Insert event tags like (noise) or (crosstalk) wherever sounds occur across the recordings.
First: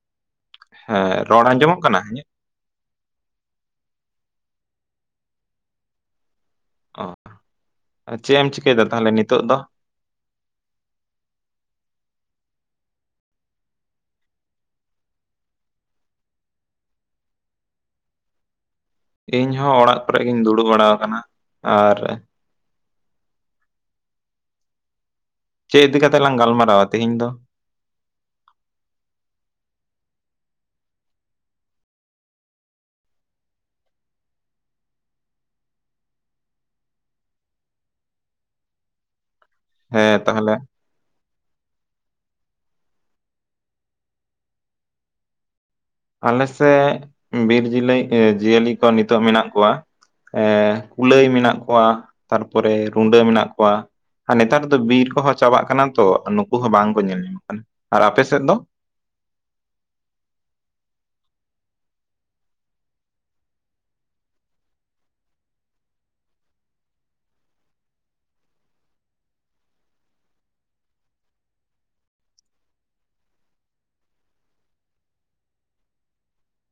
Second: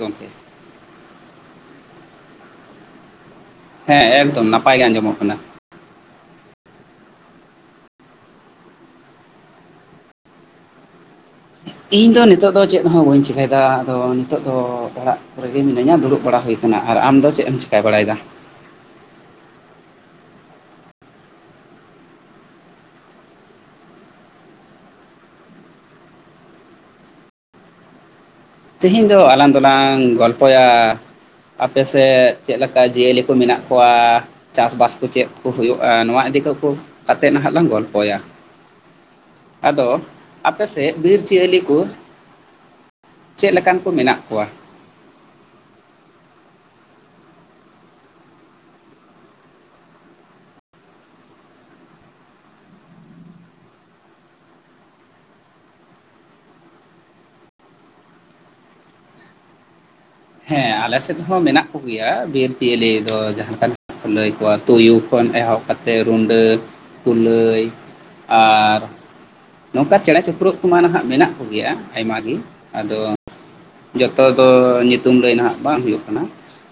ᱜᱚᱢᱠᱮ ᱦᱮᱸ, ᱨᱚᱲ ᱟᱸᱡᱚᱢᱚᱜ ᱠᱟᱱᱟ ᱤᱧᱟᱹᱜ? ᱦᱮᱸ ᱮᱠᱫᱚᱢ ᱱᱟᱯᱟᱭ ᱜᱮ ᱟᱸᱡᱚᱢᱚᱜ ᱠᱟᱱᱟ᱾ ᱚ, ᱪᱮᱫ ᱮᱢ ᱪᱤᱠᱟᱹᱭᱫᱟ ᱛᱟᱦᱚᱞᱮ ᱱᱤᱛᱚᱜ ᱫᱚ? ᱤᱧ ᱫᱚ ᱱᱤᱛᱚᱜ ᱫᱚ ᱪᱮᱫ ᱦᱚᱸ ᱵᱟᱹᱧ ᱪᱤᱠᱟᱹᱭᱫᱟ ᱟᱫᱚ ᱱᱤᱛᱚᱜ ᱫᱚ ᱚᱲᱟᱜ ᱠᱚ ᱨᱮ ᱜᱮ ᱢᱤᱱᱟᱹᱧᱟ ᱫᱩᱲᱩᱵ ᱵᱟᱲᱟ ᱦᱩᱭ ᱟᱠᱟᱱᱟ᱾ ᱟᱨ ᱟᱢ ᱫᱚ ᱪᱮᱫ ᱮᱢ ᱪᱤᱠᱟᱹ ᱵᱟᱲᱟᱭᱮᱫᱟ? ᱤᱧ ᱦᱚᱸ ᱚᱲᱟᱜ ᱠᱚᱨᱮ ᱜᱤᱧ ᱫᱩᱲᱩᱵ ᱵᱟᱲᱟᱣ ᱟᱠᱟᱱᱟ ᱟᱨ ᱪᱮᱫ ᱤᱫᱤ ᱠᱟᱛᱮᱜ ᱞᱟᱝ ᱜᱟᱞᱢᱟᱨᱟᱣᱟ ᱛᱮᱦᱤᱧ ᱫᱚ? ᱛᱤᱦᱤᱧ ᱫᱚ ᱟᱞᱟᱝ ᱫᱚᱞᱟᱝ ᱜᱚᱞᱯᱚᱭᱟ ᱟᱯᱮ ᱥᱮᱫ ᱪᱮᱫ ᱞᱮᱠᱟ ᱡᱤᱭᱟᱹᱞᱤ ᱠᱚ ᱢᱮᱱᱟᱜ ᱠᱚᱣᱟ? ᱪᱟᱥᱵᱟᱥ ᱠᱩ ᱪᱮᱫ ᱠᱩ ᱦᱩᱭᱩᱜ-ᱟ, ᱱᱚᱣᱟ ᱤᱫᱤ ᱠᱟᱠᱚ ᱠᱟᱛᱮᱫ ᱦᱟᱜ ᱞᱟᱝ ᱜᱚᱞᱯᱚᱭᱟ᱾ ᱟᱫᱚ ᱦᱮᱸ ᱛᱟᱦᱚᱞᱮ ᱟᱯᱮ ᱥᱮᱫ ᱵᱤᱨ ᱡᱤᱭᱟᱹᱞᱤ ᱠᱩ ᱪᱮᱫ ᱞᱮᱠᱟᱱ ᱠᱚ ᱢᱮᱱᱟᱜ ᱠᱚᱣᱟ? ᱟᱞᱮ ᱥᱮᱫ ᱵᱤᱨ ᱡᱤᱞᱤ ᱮᱸ ᱡᱤᱭᱟᱹᱞᱤ ᱠᱚ ᱱᱤᱛᱚᱜ ᱢᱮᱱᱟᱜ ᱠᱚᱣᱟ ᱮ ᱠᱩᱞᱟᱹᱭ ᱢᱮᱱᱟᱜ ᱠᱚᱣᱟ, ᱛᱟᱨᱯᱚᱨᱮ ᱨᱩᱸᱰᱟᱹ ᱢᱮᱱᱟᱜ ᱠᱚᱣᱟ᱾ ᱟᱨ ᱱᱮᱛᱟᱨ ᱫᱚ ᱵᱤᱨ ᱠᱚᱦᱚᱸ ᱪᱟᱵᱟᱜ ᱠᱟᱱᱟ ᱛᱚ ᱱᱩᱠᱩ ᱦᱚᱸ ᱵᱟᱝ ᱠᱚ ᱧᱮᱞ ᱧᱟᱢᱚᱜ ᱠᱟᱱᱟ᱾ ᱟᱨ ᱟᱯᱮ ᱥᱮᱫ ᱫᱚ? ᱦᱮᱸ ᱟᱞᱮ ᱥᱮᱫ ᱦᱚᱸ ᱢᱮᱱᱟᱜ ᱠᱩᱜᱮᱭᱟ ᱵᱤᱨ ᱡᱤᱭᱟᱹᱞᱤ ᱫᱚ ᱡᱟᱦᱟᱸ ᱞᱮᱠᱟᱱ ᱞᱟᱹᱭ ᱠᱚᱣᱟ ᱛᱩᱭᱩ ᱠᱷᱚᱱ ᱮᱦᱚᱵ ᱠᱟᱛᱮᱫ ᱨᱩᱰᱟᱹ ᱠᱩᱞᱟᱹᱭ, ᱟᱨ ᱱᱚᱝᱠᱟ ᱪᱮᱬᱮ ᱪᱤᱯᱨᱩᱫ ᱠᱚᱢᱟ ᱱᱟᱦᱟᱜ ᱢᱮᱱᱟᱜ ᱠᱚᱜᱮᱭᱟ ᱟᱭᱢᱟ ᱜᱤ ᱟᱫᱚ ᱡᱚᱛᱚ ᱫᱚ ᱧᱩᱛᱩᱢ ᱫᱚ ᱞᱟᱹᱭ ᱱᱟᱦᱟᱜ ᱵᱟᱝ ᱦᱩᱭᱩᱜ ᱠᱟᱱᱟ᱾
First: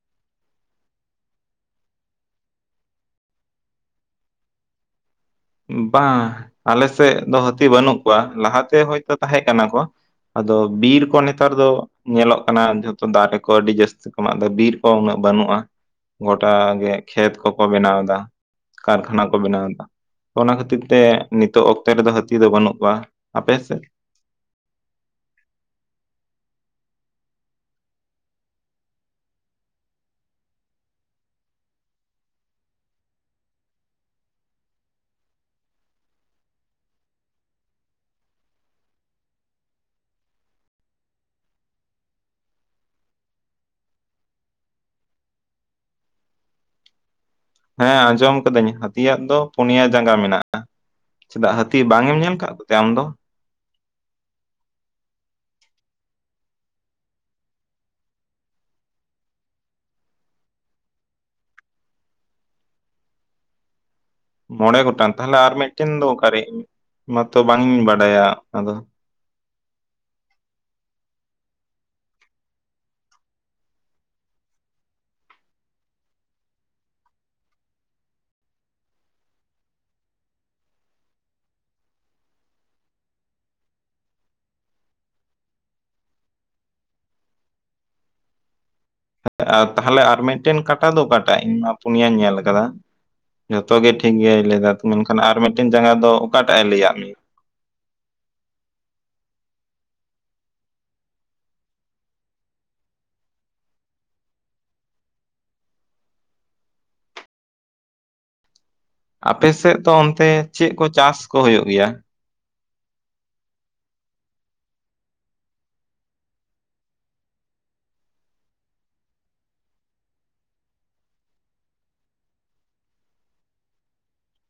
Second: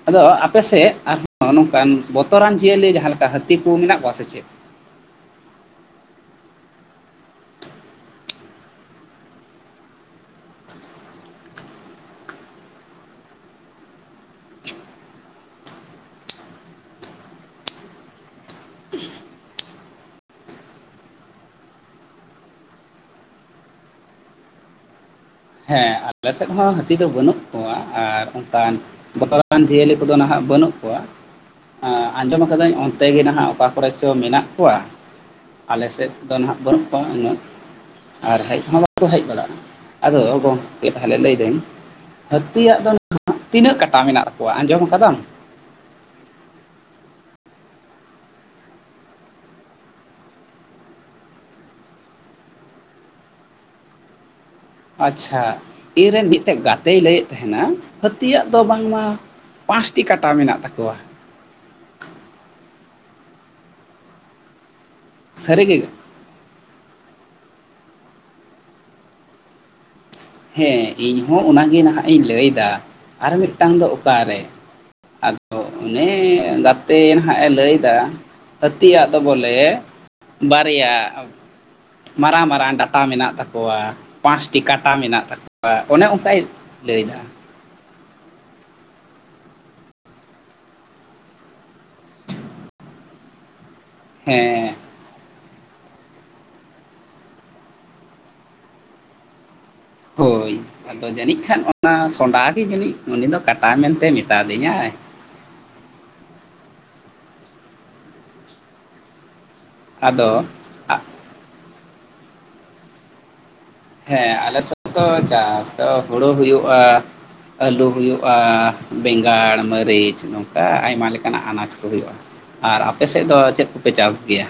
ᱟᱫᱚ ᱟᱯᱮ ᱥᱮᱫ ᱟᱨᱦᱚᱸ ᱱᱚᱝᱠᱟᱱ ᱵᱚᱛᱚᱨᱟᱱ ᱡᱤᱭᱟᱹᱞᱤ ᱡᱟᱦᱟᱸ ᱞᱮᱠᱟ ᱦᱟᱹᱛᱤ ᱠᱩ ᱢᱮᱱᱟᱜ ᱠᱚᱣᱟ ᱥᱮ ᱪᱮᱫ? ᱵᱟᱝ ᱟᱞᱮ ᱥᱮᱫ ᱫᱚ ᱦᱟᱹᱛᱤ ᱵᱟᱹᱱᱩᱜ ᱠᱚᱣᱟ, ᱞᱟᱦᱟᱛᱮ ᱦᱚᱭᱛᱚ ᱛᱟᱦᱮᱸ ᱠᱟᱱᱟ ᱠᱚ᱾ ᱟᱫᱚ ᱵᱤᱨ ᱠᱚ ᱱᱮᱛᱟᱨ ᱫᱚ ᱧᱮᱞᱚᱜ ᱠᱟᱱᱟ ᱡᱷᱚᱛᱚ ᱫᱟᱨᱮ ᱠᱚ ᱟᱹᱰᱤ ᱡᱟᱹᱥᱛᱤ ᱠᱚ ᱢᱟᱜ ᱫᱟ ᱵᱤᱨ ᱠᱚ ᱩᱱᱟᱹᱜ ᱵᱟᱹᱱᱩᱜ-ᱟ ᱜᱚᱴᱟ ᱜᱮ ᱠᱷᱮᱛ ᱠᱚᱠᱚ ᱵᱮᱱᱟᱣ ᱮᱫᱟ᱾ ᱠᱟᱨᱠᱷᱟᱱᱟ ᱠᱚ ᱵᱮᱱᱟᱣᱫᱟ ᱾ ᱚᱱᱟ ᱠᱷᱟᱹᱛᱤᱨ ᱛᱮ ᱱᱤᱛᱚᱜ ᱚᱠᱛᱮ ᱨᱮᱫᱚ ᱦᱟᱹᱛᱤ ᱫᱚ ᱵᱟᱹᱱᱩᱜ ᱠᱚᱣᱟ᱾ ᱟᱯᱮ ᱥᱮᱫ? ᱦᱮᱸ ᱟᱞᱮ ᱥᱮᱫ ᱦᱚᱸ ᱦᱟᱹᱛᱤ ᱫᱚ ᱵᱟᱹᱱᱩᱜ ᱠᱚᱣᱟ ᱾ ᱟᱨ ᱚᱱᱠᱟᱱ ᱵᱚᱛᱚᱨ ᱟᱠᱟᱱ ᱡᱤᱭᱟᱹᱞᱤ ᱠᱚᱫᱚ ᱱᱟᱦᱟᱜ ᱵᱟᱹᱱᱩᱜ ᱠᱚᱣᱟ ᱮᱸ ᱟᱸᱡᱚᱢ ᱟᱹᱠᱟᱫᱟᱹᱧ ᱚᱱᱛᱮ ᱜᱮ ᱱᱟᱦᱟᱜ ᱚᱠᱟ ᱠᱚᱨᱮ ᱪᱚ ᱢᱮᱱᱟᱜ ᱠᱚᱣᱟ ᱟᱞᱮᱥᱮᱫ ᱫᱚ ᱱᱟᱦᱟᱜ ᱵᱟᱹᱱᱩᱜ ᱠᱚᱣᱟ ᱩᱱᱟᱹᱜ ᱟᱨ ᱦᱮᱡ ᱦᱚᱸ ᱵᱟᱠᱚ ᱦᱮᱡ ᱵᱟᱲᱟᱜᱼᱟ ᱟᱫᱚ ᱜᱚᱢᱠᱮ ᱛᱟᱦᱞᱮ ᱞᱟᱹᱭ ᱫᱟᱹᱧ ᱦᱟᱹᱛᱤᱭᱟᱜ ᱫᱚ ᱱᱟᱦᱟᱜ ᱛᱤᱱᱟᱹᱜ ᱠᱟᱴᱟ ᱢᱮᱱᱟᱜ ᱛᱟᱠᱚᱣᱟ ᱟᱸᱡᱚᱢ ᱠᱟᱫᱟᱢ ᱦᱮᱸ ᱟᱸᱡᱚᱢ ᱠᱟᱹᱫᱟᱹᱧ ᱦᱟᱹᱛᱤᱭᱟᱜ ᱫᱚ ᱯᱳᱱᱭᱟ ᱡᱟᱸᱜᱟ ᱢᱮᱱᱟᱜᱼᱟ ᱪᱮᱫᱟᱜ ᱦᱟᱹᱛᱤ ᱵᱟᱝ ᱮᱢ ᱧᱮᱞᱠᱟᱫ ᱠᱚᱛᱮ ᱟᱢ ᱫᱚ ᱟᱪᱪᱷᱟ ᱤᱧ ᱨᱮᱱ ᱢᱤᱫᱴᱮᱡ ᱜᱟᱛᱮᱭ ᱞᱟᱹᱭᱮᱫ ᱛᱟᱦᱮᱱᱟ ᱦᱟᱹᱛᱤᱭᱟᱜ ᱫᱚ ᱵᱟᱝᱢᱟ ᱯᱟᱸᱥᱴᱤ ᱠᱟᱴᱟ ᱢᱮᱱᱟᱜ ᱛᱟᱠᱚᱣᱟ ᱢᱚᱬᱮ ᱜᱚᱴᱟᱝ ᱛᱟᱦᱚᱞᱮ ᱟᱨ ᱢᱤᱫᱴᱮᱱ ᱥᱟᱹᱨᱤᱜᱮ ᱫᱚ ᱚᱠᱟᱨᱮ ᱤᱧ ᱢᱟᱛᱚ ᱵᱟᱝ ᱤᱧ ᱵᱟᱰᱟᱭᱟ ᱟᱫᱚ ᱦᱮᱸ ᱤᱧ ᱦᱚᱸ ᱚᱱᱟᱜᱮ ᱱᱟᱦᱟᱜ ᱤᱧ ᱞᱟᱹᱭᱫᱟ ᱟᱨ ᱢᱤᱫᱴᱟᱝ ᱫᱚ ᱚᱠᱟᱨᱮ ᱟᱫᱚ ᱚᱱᱮ ᱜᱟᱛᱮ ᱱᱟᱦᱟᱜ ᱮ ᱞᱟᱹᱭᱫᱟ ᱦᱟᱹᱛᱤ ᱟᱜ ᱫᱚ ᱵᱚᱞᱮ ᱵᱟᱨᱭᱟ ᱢᱟᱨᱟᱝ ᱢᱟᱨᱟᱝ ᱰᱟᱴᱟ ᱢᱮᱱᱟᱜ ᱛᱟᱠᱚᱣᱟ ᱯᱟᱸᱥᱴᱤ ᱠᱟᱴ ᱠᱟᱴᱟ ᱢᱮᱱᱟᱜ ᱛᱟᱠᱚᱣᱟ ᱚᱱᱮ ᱚᱝᱠᱟᱭ ᱞᱟᱹᱭᱫᱟ ᱟᱨ ᱛᱟᱦᱚᱞᱮ ᱟᱨ ᱢᱤᱫᱴᱮᱱ ᱠᱟᱴᱟ ᱫᱚ ᱚᱠᱟᱴᱟᱜ ᱤᱧ ᱢᱟ ᱯᱩᱱᱭᱟᱧ ᱧᱮᱞ ᱠᱟᱫᱟ ᱡᱷᱚᱛᱚ ᱜᱮ ᱴᱷᱤᱠ ᱴᱷᱤᱠ ᱜᱮᱭᱟᱭ ᱞᱟᱹᱭ ᱫᱟ ᱦᱮᱸ ᱢᱮᱱᱠᱷᱟᱱ ᱟᱨ ᱢᱤᱫᱴᱮᱱ ᱡᱟᱸᱜᱟ ᱫᱚ ᱚᱠᱟᱴᱟᱜ ᱮ ᱞᱟᱹᱭᱟᱜ ᱢᱮᱭᱟ ᱦᱳᱭ ᱟᱫᱚ ᱡᱟᱹᱱᱤᱡ ᱠᱷᱟᱱ ᱚᱱᱟ ᱥᱚᱸᱰᱟ ᱜᱮ ᱡᱟᱹᱱᱤᱡ ᱩᱱᱤ ᱫᱚ ᱠᱟᱴᱟ ᱢᱮᱱᱛᱮ ᱢᱮᱛᱟ ᱫᱤᱧᱟᱭ ᱟᱯᱮᱥᱮᱫ ᱫᱚ ᱚᱱᱛᱮ ᱟᱫᱚ ᱪᱮᱫ ᱠᱚ ᱪᱟᱥ ᱠᱚ ᱦᱳᱭᱳᱜ ᱜᱮᱭᱟ ᱦᱮᱸ ᱟᱞᱮ ᱥᱮᱫ ᱫᱚ ᱪᱟᱥ ᱫᱚ ᱦᱩᱲᱩ ᱦᱳᱭᱳᱜᱼᱟ ᱟᱹᱞᱩ ᱦᱳᱭᱳᱜᱼᱟ ᱵᱮᱸᱜᱟᱲ ᱢᱟᱹᱨᱤᱪ ᱱᱚᱝᱠᱟ ᱟᱭᱢᱟ ᱞᱮᱠᱟᱱᱟᱜ ᱟᱱᱟᱡᱽ ᱠᱚ ᱦᱳᱭᱳᱜᱼᱟ ᱟᱨ ᱟᱯᱮ ᱥᱮᱫ ᱫᱚ ᱪᱮᱫ ᱠᱚᱯᱮ ᱪᱟᱥ ᱜᱮᱭᱟ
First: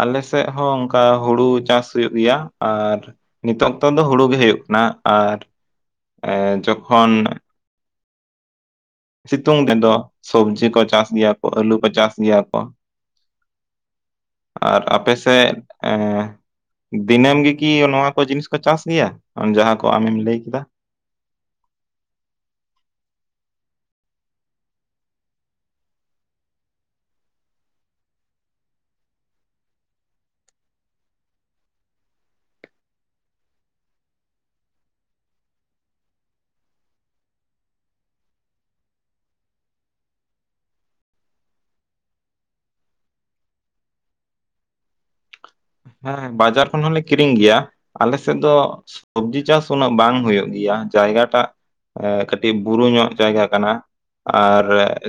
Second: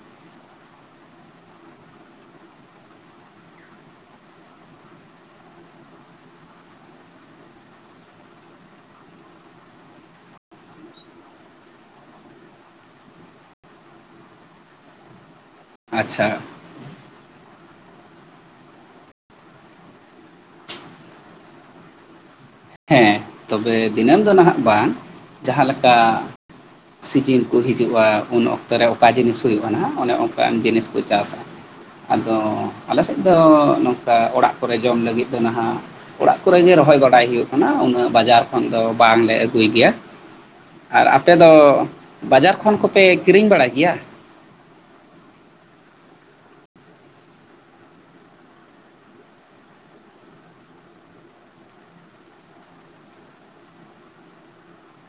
ᱟᱞᱮᱥᱮᱜ ᱦᱚᱸ ᱚᱝᱠᱟ ᱦᱩᱲᱩ ᱪᱟᱥ ᱦᱩᱭᱩᱜ ᱜᱮᱭᱟ ᱟᱨ ᱱᱤᱛᱚᱜ ᱚᱠᱛᱚ ᱫᱚ ᱦᱩᱲᱩ ᱜᱮ ᱦᱳᱭᱳᱜ ᱠᱟᱱᱟ ᱟᱨ ᱡᱚᱠᱷᱚᱱ ᱥᱤᱛᱩᱝ ᱫᱤᱱ ᱫᱚ ᱥᱚᱵᱡᱤ ᱠᱚ ᱪᱟᱥ ᱜᱮᱭᱟ ᱠᱚ ᱟᱹᱞᱩ ᱠᱚ ᱪᱟᱥ ᱜᱮᱭᱟ ᱠᱚ ᱟᱨ ᱟᱯᱮ ᱥᱮᱫ ᱟᱪᱪᱷᱟ ᱫᱤᱱᱟᱹᱢ ᱜᱮᱠᱤ ᱱᱚᱣᱟ ᱠᱚ ᱡᱤᱱᱤᱥ ᱠᱚ ᱪᱟᱥ ᱜᱮᱭᱟ ᱡᱟᱦᱟᱸ ᱠᱚ ᱟᱢᱮᱢ ᱞᱟᱹᱭ ᱠᱮᱫᱟ ᱦᱮᱸ ᱛᱚᱵᱮ ᱫᱤᱱᱟᱹᱢ ᱫᱚ ᱱᱟᱦᱟᱜ ᱵᱟᱝ ᱡᱟᱦᱟᱸ ᱞᱮᱠᱟ ᱥᱤᱡᱤᱱ ᱠᱚ ᱦᱤᱡᱩᱜᱼᱟ ᱩᱱ ᱚᱠᱛᱚ ᱨᱮ ᱚᱠᱟ ᱡᱤᱱᱤᱥ ᱦᱩᱭᱩᱜᱼᱟ ᱱᱟᱦᱟᱜ ᱚᱱᱮ ᱚᱱᱠᱟᱱ ᱡᱤᱱᱤᱥ ᱠᱚ ᱪᱟᱥᱟ ᱟᱫᱚ ᱟᱞᱮᱥᱮᱫ ᱫᱚ ᱱᱚᱝᱠᱟ ᱚᱲᱟᱜ ᱠᱚᱨᱮ ᱡᱚᱢ ᱞᱟᱹᱜᱤᱫ ᱫᱚ ᱱᱟᱦᱟᱜ ᱚᱲᱟᱜ ᱠᱚᱨᱮᱜᱮ ᱨᱚᱦᱚᱭ ᱵᱟᱰᱟᱭ ᱦᱳᱭᱳᱜ ᱠᱟᱱᱟ ᱩᱱᱟᱹᱜ ᱵᱟᱡᱟᱨ ᱠᱷᱚᱱ ᱫᱚ ᱵᱟᱝᱞᱮ ᱟᱹᱜᱩᱭ ᱜᱮᱭᱟ ᱟᱨ ᱟᱯᱮ ᱫᱚ ᱵᱟᱡᱟᱨ ᱠᱷᱚᱱ ᱠᱚᱯᱮ ᱠᱤᱨᱤᱧ ᱵᱟᱲᱟᱭ ᱜᱮᱭᱟ ᱦᱮᱸ ᱵᱟᱡᱟᱨ ᱠᱷᱚᱱ ᱦᱚᱸᱞᱮ ᱠᱤᱨᱤᱧ ᱜᱮᱭᱟ ᱟᱞᱮ ᱥᱮᱫ ᱫᱚ ᱥᱚᱵᱡᱤ ᱪᱟᱥ ᱩᱱᱟᱹᱜ ᱵᱟᱝ ᱦᱳᱭᱳᱜ ᱜᱮᱭᱟ ᱡᱟᱭᱜᱟᱴᱟᱜ ᱮ ᱠᱟᱹᱴᱤᱡ ᱵᱩᱨᱩ ᱧᱚᱜ ᱡᱟᱭᱜᱟ ᱠᱟᱱᱟ ᱟᱨ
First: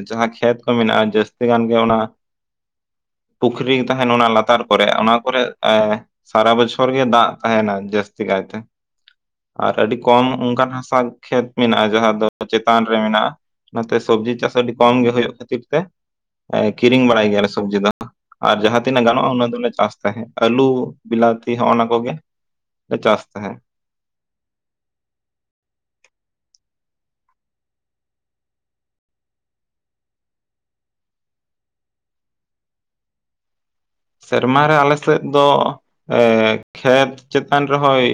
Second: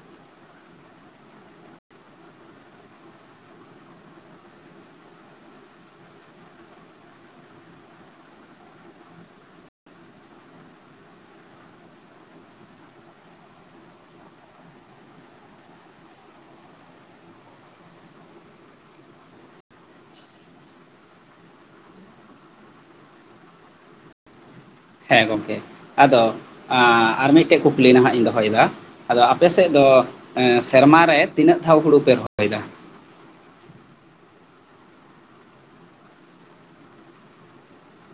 ᱡᱟᱦᱟᱸ ᱠᱷᱮᱛ ᱠᱚ ᱢᱮᱱᱟᱜᱼᱟ ᱡᱟᱹᱥᱛᱤ ᱜᱟᱱ ᱜᱮ ᱚᱱᱟ ᱯᱩᱠᱷᱨᱤ ᱛᱟᱦᱮᱱ ᱚᱱᱟ ᱞᱟᱛᱟᱨ ᱠᱚᱨᱮ ᱚᱱᱟ ᱠᱚᱨᱮ ᱮ ᱥᱟᱨᱟ ᱵᱚᱪᱷᱚᱨ ᱜᱮ ᱫᱟᱜ ᱛᱟᱦᱮᱱᱟ ᱡᱟᱹᱥᱛᱤ ᱠᱟᱭᱛᱮ ᱟᱨ ᱟᱹᱰᱤ ᱠᱚᱢ ᱚᱱᱠᱟᱱ ᱦᱟᱥᱟ ᱠᱷᱮᱛ ᱢᱮᱱᱟᱜᱼᱟ ᱡᱟᱦᱟᱸ ᱫᱚ ᱪᱮᱛᱟᱱ ᱨᱮ ᱢᱮᱱᱟᱜᱼᱟ ᱚᱱᱟᱛᱮ ᱥᱚᱵᱽᱡᱤ ᱪᱟᱥ ᱟᱹᱰᱤ ᱠᱚᱢ ᱜᱮ ᱦᱳᱭᱳᱜ ᱠᱷᱟᱹᱛᱤᱨ ᱛᱮ ᱠᱤᱨᱤᱧ ᱵᱟᱲᱟᱭ ᱜᱮᱭᱟᱞᱮ ᱥᱚᱵᱡᱤ ᱫᱚ ᱟᱨ ᱡᱟᱦᱟᱸ ᱛᱤᱱᱟᱹᱜ ᱜᱟᱱᱚᱜᱼᱟ ᱚᱱᱟ ᱫᱚᱞᱮ ᱪᱟᱥ ᱛᱟᱦᱮᱸᱫ ᱟᱹᱞᱩ ᱵᱞᱟᱛᱤ ᱦᱚᱜᱱᱟ ᱠᱚᱜᱮ ᱞᱮ ᱪᱟᱥ ᱛᱟᱦᱮᱸᱜ ᱦᱮᱸ ᱜᱚᱝᱠᱮ ᱟᱫᱚ ᱟᱨ ᱢᱤᱫᱴᱮᱡ ᱠᱩᱠᱞᱤ ᱱᱟᱦᱟᱜ ᱤᱧ ᱫᱚᱦᱚᱭᱫᱟ ᱟᱫᱚ ᱟᱯᱮ ᱥᱮᱫ ᱫᱚ ᱥᱮᱨᱢᱟᱨᱮ ᱛᱤᱱᱟᱹᱜ ᱫᱷᱟᱣ ᱦᱩᱲᱩ ᱯᱮ ᱨᱚᱦᱚᱭᱫᱟ ᱥᱮᱨᱢᱟᱟᱨ ᱨᱮ ᱟᱞᱮ ᱥᱮᱫ ᱫᱚ ᱮ ᱠᱷᱮᱛ ᱪᱮᱛᱟᱱ ᱨᱮᱦᱚᱸ ᱚᱭ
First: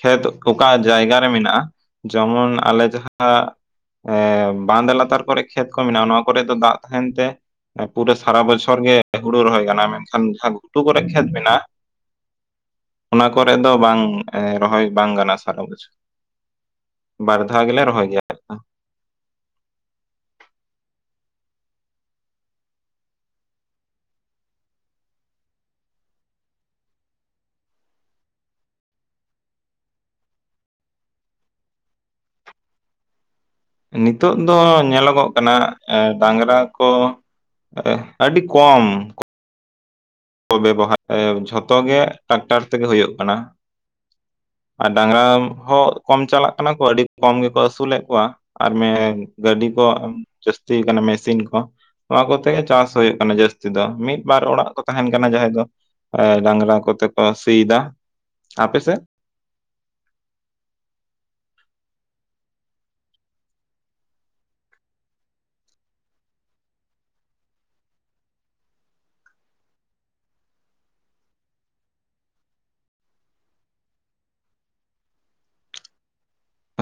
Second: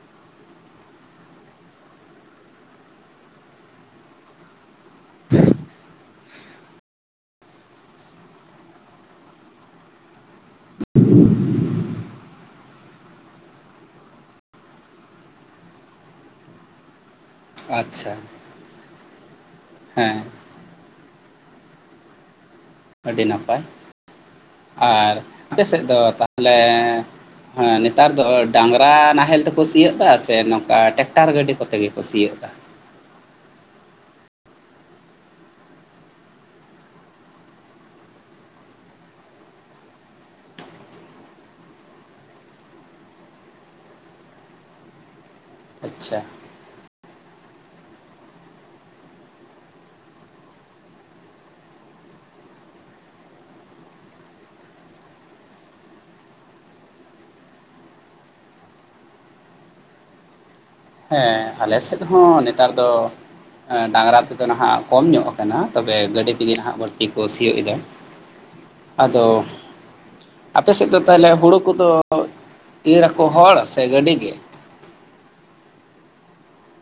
ᱠᱷᱮᱛ ᱚᱠᱟ ᱡᱟᱭᱜᱟ ᱨᱮ ᱢᱮᱱᱟᱜᱼᱟ ᱡᱮᱢᱚᱱ ᱟᱞᱮ ᱡᱟᱦᱟᱸ ᱮᱢ᱾ ᱵᱟᱸᱫ ᱞᱟᱛᱟᱨ ᱠᱚᱨᱮᱜ ᱠᱷᱮᱛ ᱠᱚ ᱢᱮᱱᱟᱜᱼᱟ ᱱᱚᱣᱟ ᱠᱚᱨᱮ ᱫᱚ ᱫᱟᱜ ᱛᱟᱦᱮᱱ ᱛᱮ ᱯᱩᱨᱟᱹ ᱥᱟᱨᱟ ᱵᱚᱪᱷᱚᱨ ᱜᱮ- ᱦᱩᱲᱩ ᱨᱚᱦᱚᱭ ᱜᱟᱱᱚ-ᱟ ᱢᱮᱱᱠᱷᱟᱱ ᱡᱟᱦᱟᱸ ᱜᱷᱩᱴᱩ ᱠᱚᱨᱮᱜ ᱠᱷᱮᱛ ᱢᱮᱱᱟᱜ-ᱟ ᱚᱱᱟ ᱠᱚᱨᱮ ᱫᱚ ᱵᱟᱝ ᱮ ᱨᱚᱦᱚᱭ ᱵᱟᱝ ᱜᱟᱱᱚᱜᱟ ᱥᱟᱨᱟ ᱵᱚᱪᱷᱚᱨ᱾ ᱵᱟᱨ ᱫᱷᱟᱣ ᱜᱮᱞᱮ ᱨᱚᱦᱚᱭ ᱟᱪᱪᱷᱟ, ᱜᱮᱭᱟ ᱦᱮᱸ᱾ ᱟᱹᱰᱤ ᱱᱟᱯᱟᱭ, ᱟᱨ ᱟᱯᱮ ᱥᱮᱫ ᱫᱚ ᱛᱟᱦᱚᱞᱮ ᱦᱮᱸ ᱱᱮᱛᱟᱨ ᱫᱚ ᱰᱟᱝᱨᱟ ᱱᱟᱦᱮᱞ ᱛᱮᱠᱚ ᱥᱤᱭᱮ ᱫᱟ, ᱥᱮ ᱱᱚᱝᱠᱟ ᱴᱮᱠᱴᱟᱨ ᱜᱟᱹᱰᱤ ᱠᱚᱛᱮ ᱜᱮᱠᱚ ᱥᱤᱭᱮ ᱫᱟ? ᱱᱤᱛᱚᱜ ᱫᱚ ᱧᱮᱞᱚᱜᱚᱜ ᱠᱟᱱᱟ ᱮ ᱰᱟᱝᱨᱟ ᱠᱚ ᱮ ᱟᱹᱰᱤ ᱠᱚᱢ᱾ ᱠᱚ ᱵᱮᱵᱚᱦᱟᱨ ᱮ ᱡᱷᱚᱛᱚ ᱜᱮ ᱴᱮᱠᱴᱟᱨ ᱛᱮᱜᱮ ᱦᱩᱭᱩᱜ ᱠᱟᱱᱟ᱾ ᱟᱨ ᱰᱟᱝᱨᱟ ᱦᱚᱸ ᱠᱚᱢ ᱟᱪᱪᱷᱟ ᱪᱟᱞᱟᱜ ᱠᱟᱱᱟ ᱠᱚ ᱟᱹᱰᱤ ᱠᱚᱢ ᱜᱮᱠᱚ ᱟᱹᱥᱩᱞᱮᱫ ᱠᱚᱣᱟ, ᱟᱨ ᱢᱮ ᱜᱟᱹᱰᱤ ᱠᱚ ᱡᱟᱹᱟᱥᱛᱤ ᱟᱠᱟᱱᱟ ᱢᱮᱥᱤᱱ ᱠᱚ᱾ ᱱᱚᱣᱟ ᱠᱚᱛᱮ ᱜᱮ ᱪᱟᱥ ᱦᱩᱭᱩᱜ ᱠᱟᱱᱟ ᱡᱟᱹᱥᱛᱤ ᱫᱚ ᱢᱤᱫ ᱵᱟᱨ ᱚᱲᱟᱜ ᱠᱚ ᱛᱟᱦᱮᱱ ᱠᱟᱱᱟ ᱡᱟᱦᱟᱸᱭ ᱫᱚ ᱮ ᱰᱟᱝᱨᱟ ᱠᱚᱛᱮ ᱠᱚ ᱥᱤ ᱮᱫᱟ᱾ ᱟᱯᱮ ᱥᱮᱫ? ᱦᱮᱸ ᱟᱞᱮ ᱥᱮᱫ ᱦᱚᱸ ᱱᱮᱛᱟᱨ ᱫᱚ ᱮᱸ ᱰᱟᱝᱨᱟ ᱛᱮᱫᱚ ᱱᱟᱦᱟᱜ ᱠᱚᱢ ᱧᱚᱜ ᱟᱠᱟᱱᱟ ᱛᱚᱵᱮ ᱜᱟᱹᱰᱤ ᱛᱮᱜᱮ ᱱᱟᱦᱟᱜ ᱵᱟᱹᱲᱛᱤ ᱠᱚ ᱥᱤᱭᱚᱜ ᱮᱫᱟ᱾ ᱟᱫᱚ ᱟᱯᱮ ᱥᱮᱫ ᱫᱚ ᱛᱟᱦᱚᱞᱮ ᱦᱩᱲᱩ ᱠᱚᱫᱚ ᱤᱨ ᱟᱠᱚ ᱦᱚᱲ ᱥᱮ ᱜᱟᱹᱰᱤ ᱜᱮ?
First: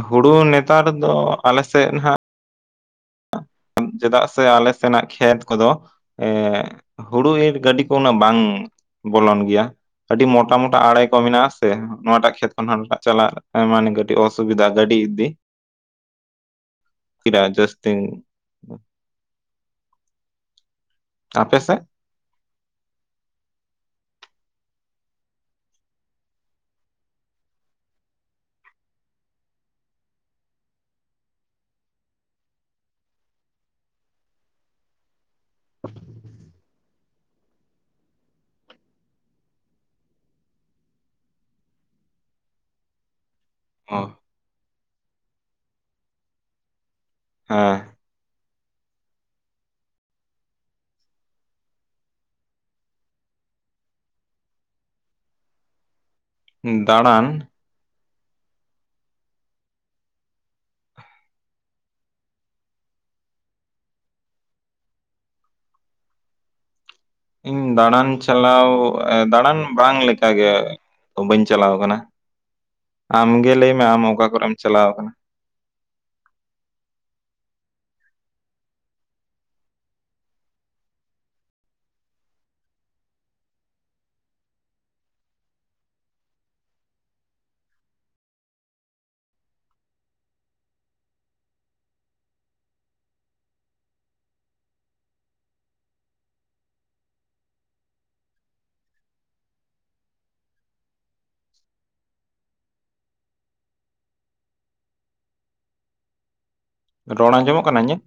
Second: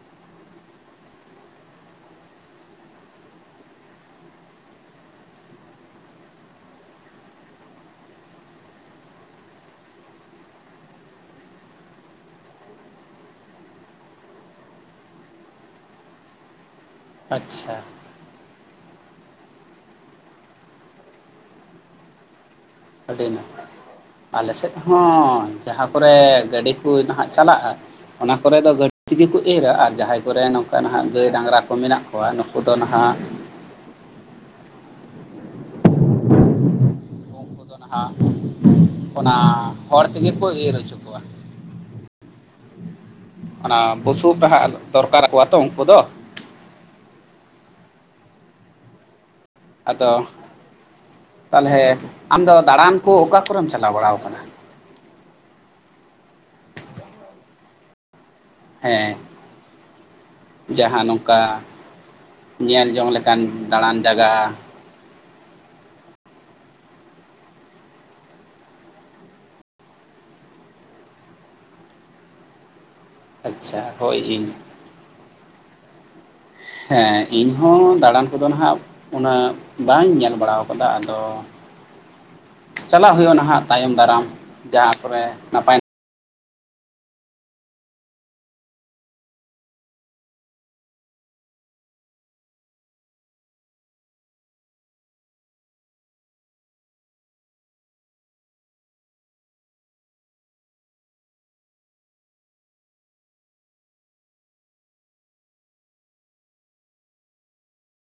ᱦᱩᱲᱩ ᱱᱮᱛᱟᱨ ᱫᱚ ᱟᱞᱮ ᱥᱮᱫ ᱱᱟᱷᱟᱜ ᱪᱮᱫᱟᱜ ᱥᱮ ᱟᱞᱮ ᱥᱮᱱᱟᱜ ᱠᱷᱮᱛ ᱠᱚᱫᱚ ᱮ ᱦᱩᱲᱩ ᱤᱨ ᱜᱟᱹᱰᱤ ᱠᱚ ᱩᱱᱟᱹᱜ ᱵᱟᱝ ᱵᱚᱞᱚᱱ ᱜᱮᱭᱟ᱾ ᱟᱹᱰᱤ ᱢᱚᱴᱟ ᱢᱚᱴᱟ ᱟᱲᱮ ᱠᱚ ᱢᱮᱱᱟᱜ-ᱟ ᱥᱮ ᱱᱚᱣᱟᱴᱟᱜ ᱠᱷᱮᱛ ᱠᱷᱚᱱ ᱚᱱᱟᱴᱟᱜ ᱪᱟᱞᱟᱜ ᱢᱟᱱᱮ ᱠᱟᱹᱴᱤᱡ ᱚᱥᱩᱵᱤᱫᱟ ᱜᱟᱹᱰᱤ ᱤᱫᱤ (unintelligible) ᱟᱪᱪᱷᱟ ᱡᱟᱹᱥᱛᱤᱢᱼᱼ ᱟᱯᱮ ᱥᱮᱫ? ᱟᱹᱰᱤ ᱱᱟᱯᱟᱭ, ᱟᱞᱮ ᱥᱮᱫ ᱦᱚᱸ ᱡᱟᱦᱟᱸ ᱠᱚᱨᱮ ᱜᱟᱹᱰᱤ ᱠᱚ ᱱᱟᱦᱟᱜ ᱪᱟᱞᱟᱜᱼᱟ ᱚᱱᱟ ᱠᱚᱨᱮ ᱫᱚ ᱜᱟᱹᱰᱤ ᱛᱮᱜᱮ ᱠᱚ ᱮᱨᱟ ᱟᱨ ᱡᱟᱦᱟᱸᱭ ᱠᱚᱨᱮ ᱱᱚᱝᱠᱟ ᱱᱟᱦᱟᱜ ᱜᱟᱹᱭ ᱰᱟᱝᱜᱽᱨᱟ ᱠᱚ ᱢᱮᱱᱟᱜ ᱠᱚᱣᱟ ᱱᱩᱠᱩ ᱫᱚ ᱱᱟᱦᱟᱜ (inaudible) ᱠᱩ ᱫᱚ ᱱᱟᱦᱟᱜ, ᱚᱱᱟ ᱦᱚᱲ ᱛᱮᱜᱮ ᱠᱚ ᱤᱨ ᱚᱪᱚ ᱚᱱᱟ ᱚ ᱵᱩᱥᱩᱵ ᱦᱟᱜ ᱫᱚᱨᱠᱟᱨ ᱠᱚᱣᱟ ᱛᱚ ᱩᱱᱠᱩ ᱫᱚ, ᱦᱮᱸ᱾ ᱟᱫᱚ ᱛᱟᱞᱦᱮ, ᱟᱢᱫᱚ ᱫᱟᱬᱟᱱ ᱠᱚ ᱚᱠᱟ ᱠᱚᱨᱮᱢ ᱪᱟᱞᱟᱣ ᱵᱟᱲᱟᱣ ᱠᱟᱱᱟ? ᱫᱟᱬᱟᱱ? ᱦᱮᱸ᱾ ᱡᱟᱦᱟᱸ ᱱᱚᱝᱠᱟ ᱧᱮᱞ ᱡᱚᱝ ᱞᱮᱠᱟᱱ ᱫᱟᱬᱟᱱ ᱡᱟᱭᱜᱟ᱾ ᱤᱧ ᱫᱟᱬᱟᱱ ᱪᱟᱞᱟᱣ ᱮ ᱫᱟᱬᱟᱱ ᱵᱟᱝ ᱞᱮᱠᱟ ᱜᱮ᱾ ᱛᱚ ᱵᱟᱹᱧ ᱪᱟᱞᱟᱣ ᱠᱟᱱᱟ᱾ ᱟᱢ ᱜᱮ ᱞᱟᱹᱭ ᱟᱪᱪᱷᱟ ᱢᱮ ᱟᱢ ᱦᱳᱭ ᱚᱠᱟ ᱠᱚᱨᱮᱢ ᱤᱧ ᱪᱟᱞᱟᱣ ᱠᱟᱱᱟ? ᱦᱮᱸ ᱤᱧᱦᱚᱸ ᱫᱟᱬᱟᱱ ᱠᱚᱫᱚ ᱱᱟᱦᱟᱜ ᱩᱱᱟᱹᱜ ᱵᱟᱹᱧ ᱧᱮᱞ ᱵᱟᱲᱟᱣ ᱠᱟᱫᱟ ᱟᱫᱚ ᱪᱟᱞᱟᱜ ᱦᱩᱭᱩᱜᱼᱟ ᱱᱟᱦᱟᱜ ᱛᱟᱭᱚᱢ ᱫᱟᱨᱟᱢ ᱡᱟᱦᱟᱸ ᱠᱚᱨᱮ ᱱᱟᱯᱟᱭ ᱨᱚᱲ ᱟᱸᱡᱚᱢᱚᱜ ᱠᱟᱱᱟ ᱤᱧᱟᱜ?